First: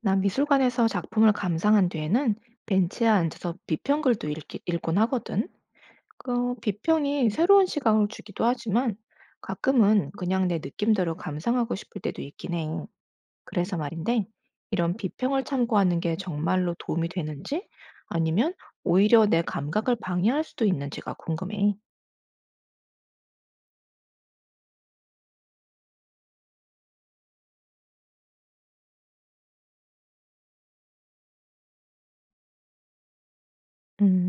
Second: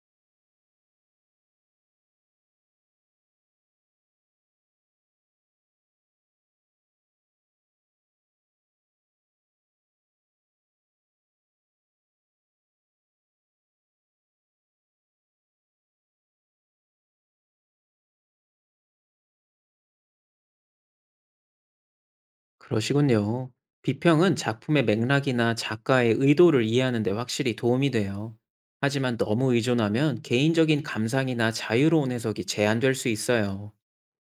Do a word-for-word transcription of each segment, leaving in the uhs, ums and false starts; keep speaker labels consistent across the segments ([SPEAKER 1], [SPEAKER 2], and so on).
[SPEAKER 1] 나 미술관에서 작품을 감상한 뒤에는 벤치에 앉아서 비평글도 읽기, 읽곤 하거든. 그 비평이 새로운 시각을 주기도 하지만 가끔은 그냥 내 느낌대로 감상하고 싶을 때도 있긴 해. 그래서 말인데, 이런 비평을 참고하는 게 정말로 도움이 되는지 아니면 오히려 내 감각을 방해할 수도 있는지가 궁금해.
[SPEAKER 2] 그러시군요. 비평은 작품의 맥락이나 작가의 의도를 이해하는 데 확실히 도움이 돼요. 하지만 너무 의존하면 개인적인 감상이나 자유로운 해석이 제한될 수 있어요.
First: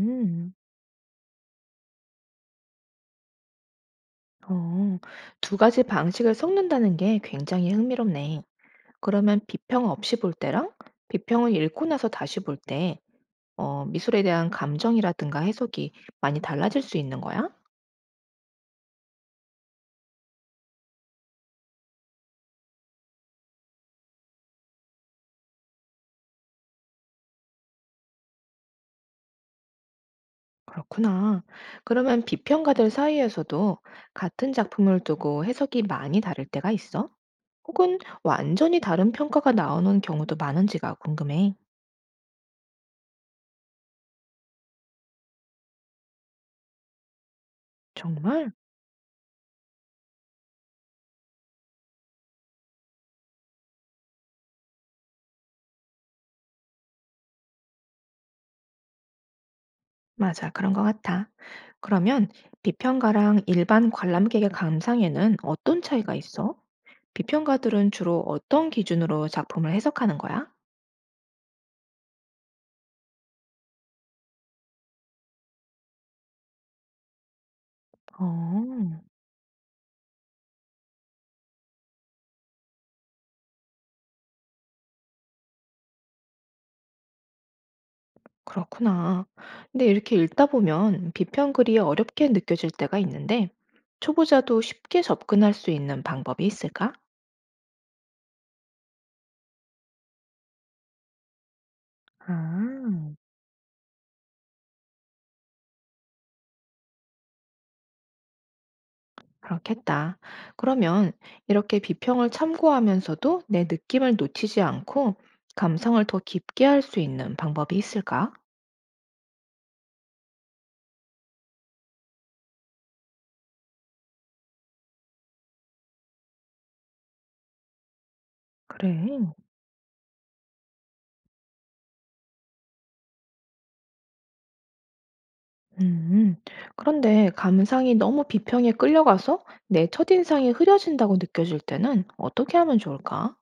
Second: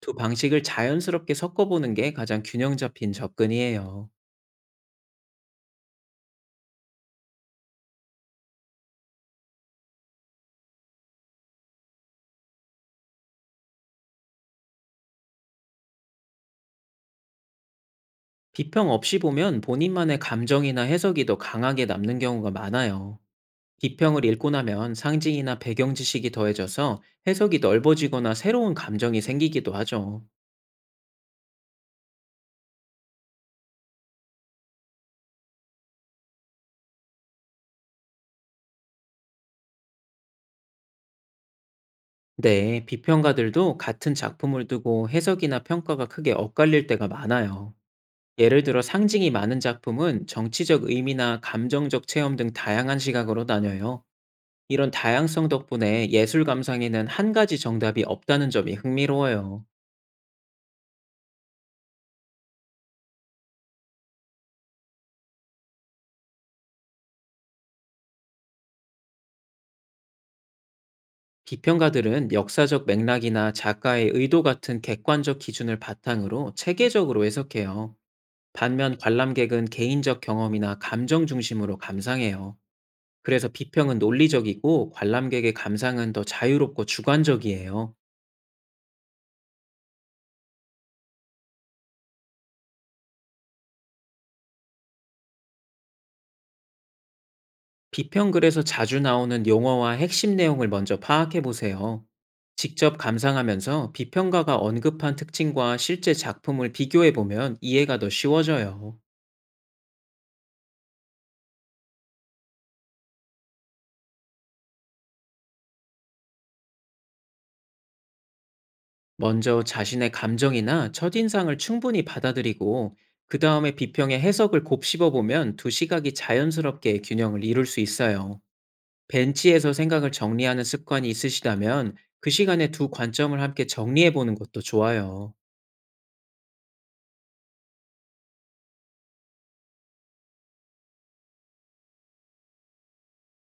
[SPEAKER 2] 두 방식을 자연스럽게 섞어보는 게 가장 균형 잡힌 접근이에요.
[SPEAKER 1] 어, 두 가지 방식을 섞는다는 게 굉장히 흥미롭네. 그러면 비평 없이 볼 때랑 비평을 읽고 나서 다시 볼 때, 어, 미술에 대한 감정이라든가 해석이 많이 달라질 수 있는 거야?
[SPEAKER 2] 비평 없이 보면 본인만의 감정이나 해석이 더 강하게 남는 경우가 많아요. 비평을 읽고 나면 상징이나 배경 지식이 더해져서 해석이 넓어지거나 새로운 감정이 생기기도 하죠.
[SPEAKER 1] 그렇구나. 그러면 비평가들 사이에서도 같은 작품을 두고 해석이 많이 다를 때가 있어? 혹은 완전히 다른 평가가 나오는 경우도 많은지가 궁금해.
[SPEAKER 2] 네, 비평가들도 같은 작품을 두고 해석이나 평가가 크게 엇갈릴 때가 많아요.
[SPEAKER 1] 정말?
[SPEAKER 2] 예를 들어 상징이 많은 작품은 정치적 의미나 감정적 체험 등 다양한 시각으로 나뉘어요. 이런 다양성 덕분에 예술 감상에는 한 가지 정답이 없다는 점이 흥미로워요.
[SPEAKER 1] 맞아, 그런 것 같아. 그러면 비평가랑 일반 관람객의 감상에는 어떤 차이가 있어? 비평가들은 주로 어떤 기준으로 작품을 해석하는 거야?
[SPEAKER 2] 비평가들은 역사적 맥락이나 작가의 의도 같은 객관적 기준을 바탕으로 체계적으로 해석해요.
[SPEAKER 1] 어.
[SPEAKER 2] 반면 관람객은 개인적 경험이나 감정 중심으로 감상해요. 그래서 비평은 논리적이고 관람객의 감상은 더 자유롭고 주관적이에요.
[SPEAKER 1] 그렇구나. 근데 이렇게 읽다 보면 비평 글이 어렵게 느껴질 때가 있는데, 초보자도 쉽게 접근할 수 있는 방법이 있을까?
[SPEAKER 2] 비평 글에서 자주 나오는 용어와 핵심 내용을 먼저 파악해 보세요. 직접
[SPEAKER 1] 아.
[SPEAKER 2] 감상하면서 비평가가 언급한 특징과 실제 작품을 비교해 보면 이해가 더 쉬워져요.
[SPEAKER 1] 그렇겠다. 그러면 이렇게 비평을 참고하면서도 내 느낌을 놓치지 않고 감성을 더 깊게 할 수 있는 방법이 있을까?
[SPEAKER 2] 먼저 자신의 감정이나 첫인상을 충분히 받아들이고 그 다음에 비평의 해석을 곱씹어 보면 두 시각이 자연스럽게 균형을 이룰 수 있어요.
[SPEAKER 1] 그래.
[SPEAKER 2] 벤치에서 생각을 정리하는 습관이 있으시다면 그 시간에 두 관점을 함께 정리해 보는 것도 좋아요.
[SPEAKER 1] 음, 그런데 감상이 너무 비평에 끌려가서 내 첫인상이 흐려진다고 느껴질 때는 어떻게 하면 좋을까?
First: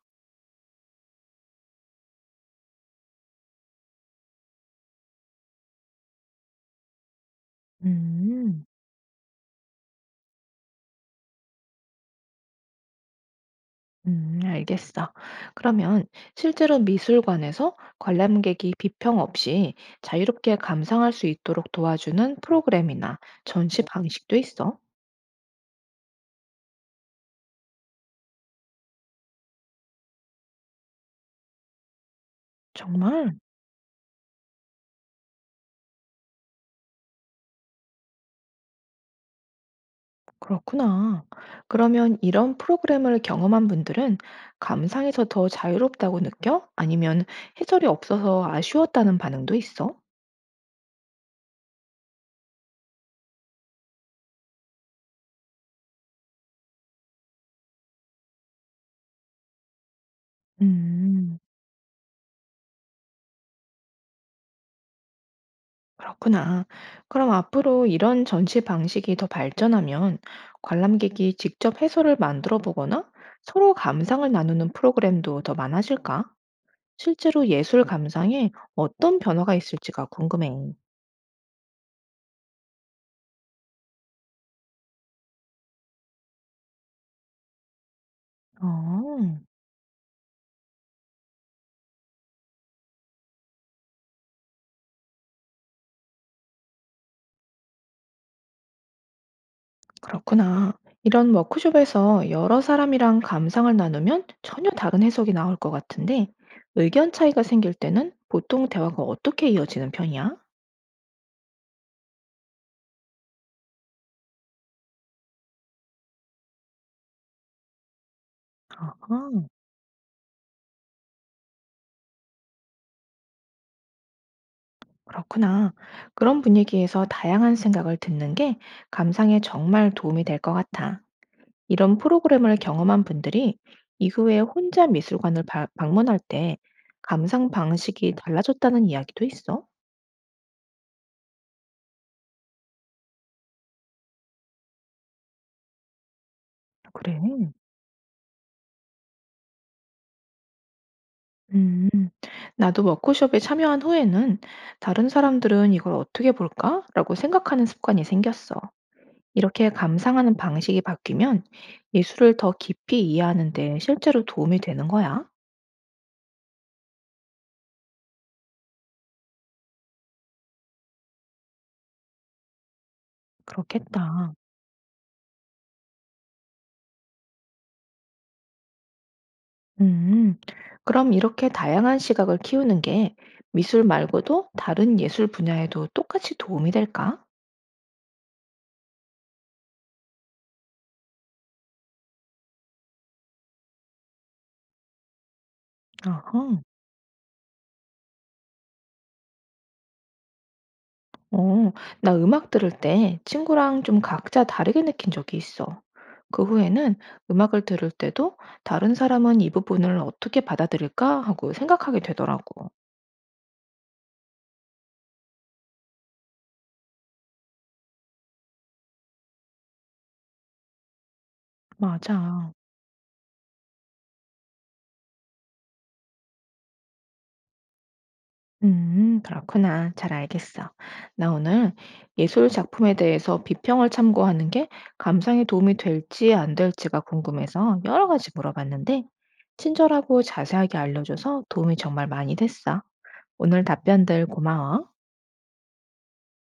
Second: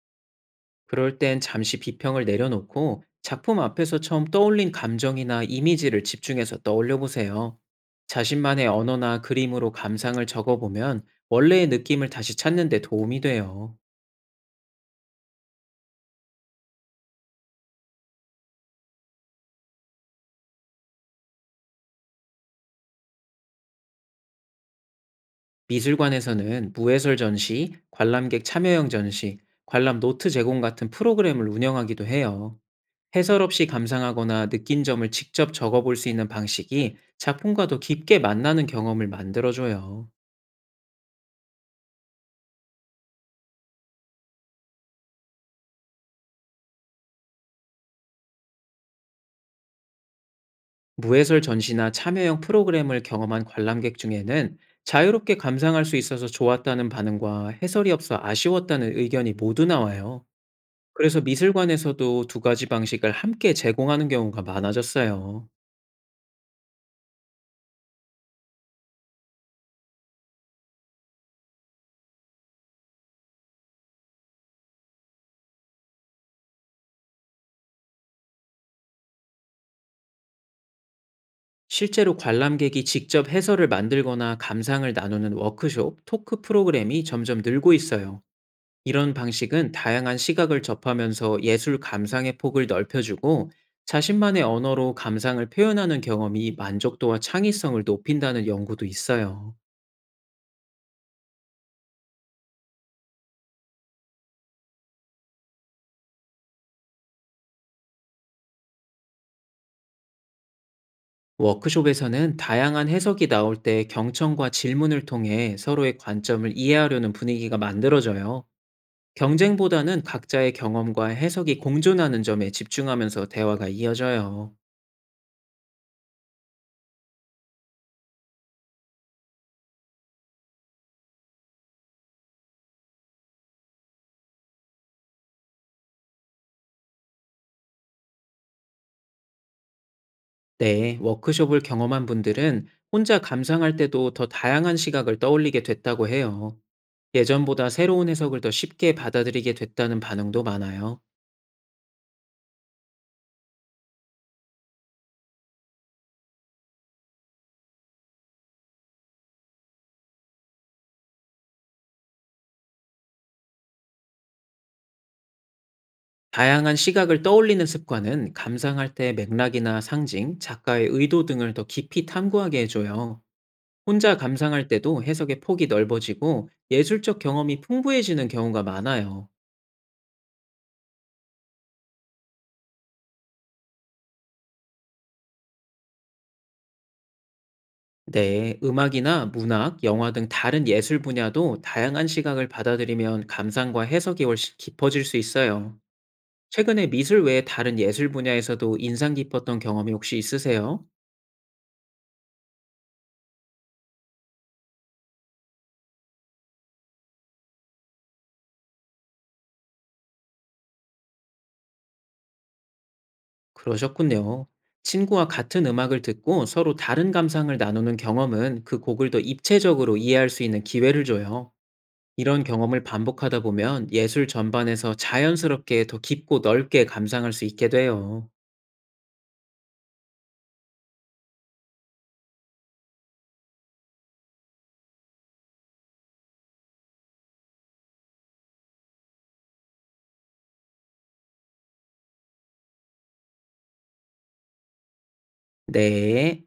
[SPEAKER 2] 그럴 땐 잠시 비평을 내려놓고 작품 앞에서 처음 떠올린 감정이나 이미지를 집중해서 떠올려 보세요.
[SPEAKER 1] 음,
[SPEAKER 2] 자신만의 언어나 그림으로 감상을 적어보면 원래의 느낌을 다시 찾는 데 도움이 돼요.
[SPEAKER 1] 음, 알겠어. 그러면 실제로 미술관에서 관람객이 비평 없이 자유롭게 감상할 수 있도록 도와주는 프로그램이나 전시 방식도 있어?
[SPEAKER 2] 미술관에서는 무해설 전시, 관람객 참여형 전시, 관람 노트 제공 같은 프로그램을 운영하기도 해요.
[SPEAKER 1] 정말?
[SPEAKER 2] 해설 없이 감상하거나 느낀 점을 직접 적어볼 수 있는 방식이 작품과 더 깊게 만나는 경험을 만들어줘요.
[SPEAKER 1] 그렇구나. 그러면 이런 프로그램을 경험한 분들은 감상에서 더 자유롭다고 느껴? 아니면 해설이 없어서 아쉬웠다는 반응도 있어?
[SPEAKER 2] 무해설 전시나 참여형 프로그램을 경험한 관람객 중에는 자유롭게 감상할 수 있어서 좋았다는 반응과 해설이 없어 아쉬웠다는 의견이 모두 나와요. 그래서
[SPEAKER 1] 음,
[SPEAKER 2] 미술관에서도 두 가지 방식을 함께 제공하는 경우가 많아졌어요.
[SPEAKER 1] 그렇구나. 그럼 앞으로 이런 전시 방식이 더 발전하면 관람객이 직접 해설을 만들어 보거나 서로 감상을 나누는 프로그램도 더 많아질까? 실제로 예술 감상에 어떤 변화가 있을지가 궁금해.
[SPEAKER 2] 실제로 관람객이 직접 해설을 만들거나 감상을 나누는 워크숍, 토크 프로그램이 점점 늘고 있어요. 이런
[SPEAKER 1] 어.
[SPEAKER 2] 방식은 다양한 시각을 접하면서 예술 감상의 폭을 넓혀주고 자신만의 언어로 감상을 표현하는 경험이 만족도와 창의성을 높인다는 연구도 있어요.
[SPEAKER 1] 그렇구나. 이런 워크숍에서 여러 사람이랑 감상을 나누면 전혀 다른 해석이 나올 것 같은데, 의견 차이가 생길 때는 보통 대화가 어떻게 이어지는 편이야?
[SPEAKER 2] 워크숍에서는 다양한 해석이 나올 때 경청과 질문을 통해 서로의 관점을 이해하려는 분위기가 만들어져요.
[SPEAKER 1] 아하,
[SPEAKER 2] 경쟁보다는 각자의 경험과 해석이 공존하는 점에 집중하면서 대화가 이어져요.
[SPEAKER 1] 그렇구나. 그런 분위기에서 다양한 생각을 듣는 게 감상에 정말 도움이 될 것 같아. 이런 프로그램을 경험한 분들이 이후에 혼자 미술관을 바- 방문할 때 감상 방식이 달라졌다는 이야기도 있어.
[SPEAKER 2] 네, 워크숍을 경험한 분들은 혼자 감상할 때도 더 다양한 시각을 떠올리게 됐다고 해요.
[SPEAKER 1] 그래.
[SPEAKER 2] 예전보다 새로운 해석을 더 쉽게 받아들이게 됐다는 반응도 많아요.
[SPEAKER 1] 음, 나도 워크숍에 참여한 후에는 다른 사람들은 이걸 어떻게 볼까? 라고 생각하는 습관이 생겼어. 이렇게 감상하는 방식이 바뀌면 예술을 더 깊이 이해하는데 실제로 도움이 되는 거야.
[SPEAKER 2] 다양한 시각을 떠올리는 습관은 감상할 때 맥락이나 상징, 작가의 의도 등을 더 깊이 탐구하게 해줘요. 혼자
[SPEAKER 1] 그렇겠다.
[SPEAKER 2] 감상할 때도 해석의 폭이 넓어지고 예술적 경험이 풍부해지는 경우가 많아요.
[SPEAKER 1] 음, 그럼 이렇게 다양한 시각을 키우는 게 미술 말고도 다른 예술 분야에도 똑같이 도움이 될까?
[SPEAKER 2] 네, 음악이나 문학, 영화 등 다른 예술 분야도 다양한 시각을 받아들이면 감상과 해석이 훨씬 깊어질 수 있어요.
[SPEAKER 1] 아하.
[SPEAKER 2] 최근에 미술 외에 다른 예술 분야에서도 인상 깊었던 경험이 혹시 있으세요?
[SPEAKER 1] 어, 나 음악 들을 때 친구랑 좀 각자 다르게 느낀 적이 있어. 그 후에는 음악을 들을 때도 다른 사람은 이 부분을 어떻게 받아들일까 하고 생각하게 되더라고.
[SPEAKER 2] 그러셨군요. 친구와 같은 음악을 듣고 서로 다른 감상을 나누는 경험은 그 곡을 더 입체적으로 이해할 수 있는 기회를 줘요. 이런
[SPEAKER 1] 맞아.
[SPEAKER 2] 경험을 반복하다 보면 예술 전반에서 자연스럽게 더 깊고 넓게 감상할 수 있게 돼요.
[SPEAKER 1] 음, 그렇구나. 잘 알겠어. 나 오늘 예술 작품에 대해서 비평을 참고하는 게 감상에 도움이 될지 안 될지가 궁금해서 여러 가지 물어봤는데, 친절하고 자세하게 알려줘서 도움이 정말 많이 됐어. 오늘 답변들 고마워.
[SPEAKER 2] 네.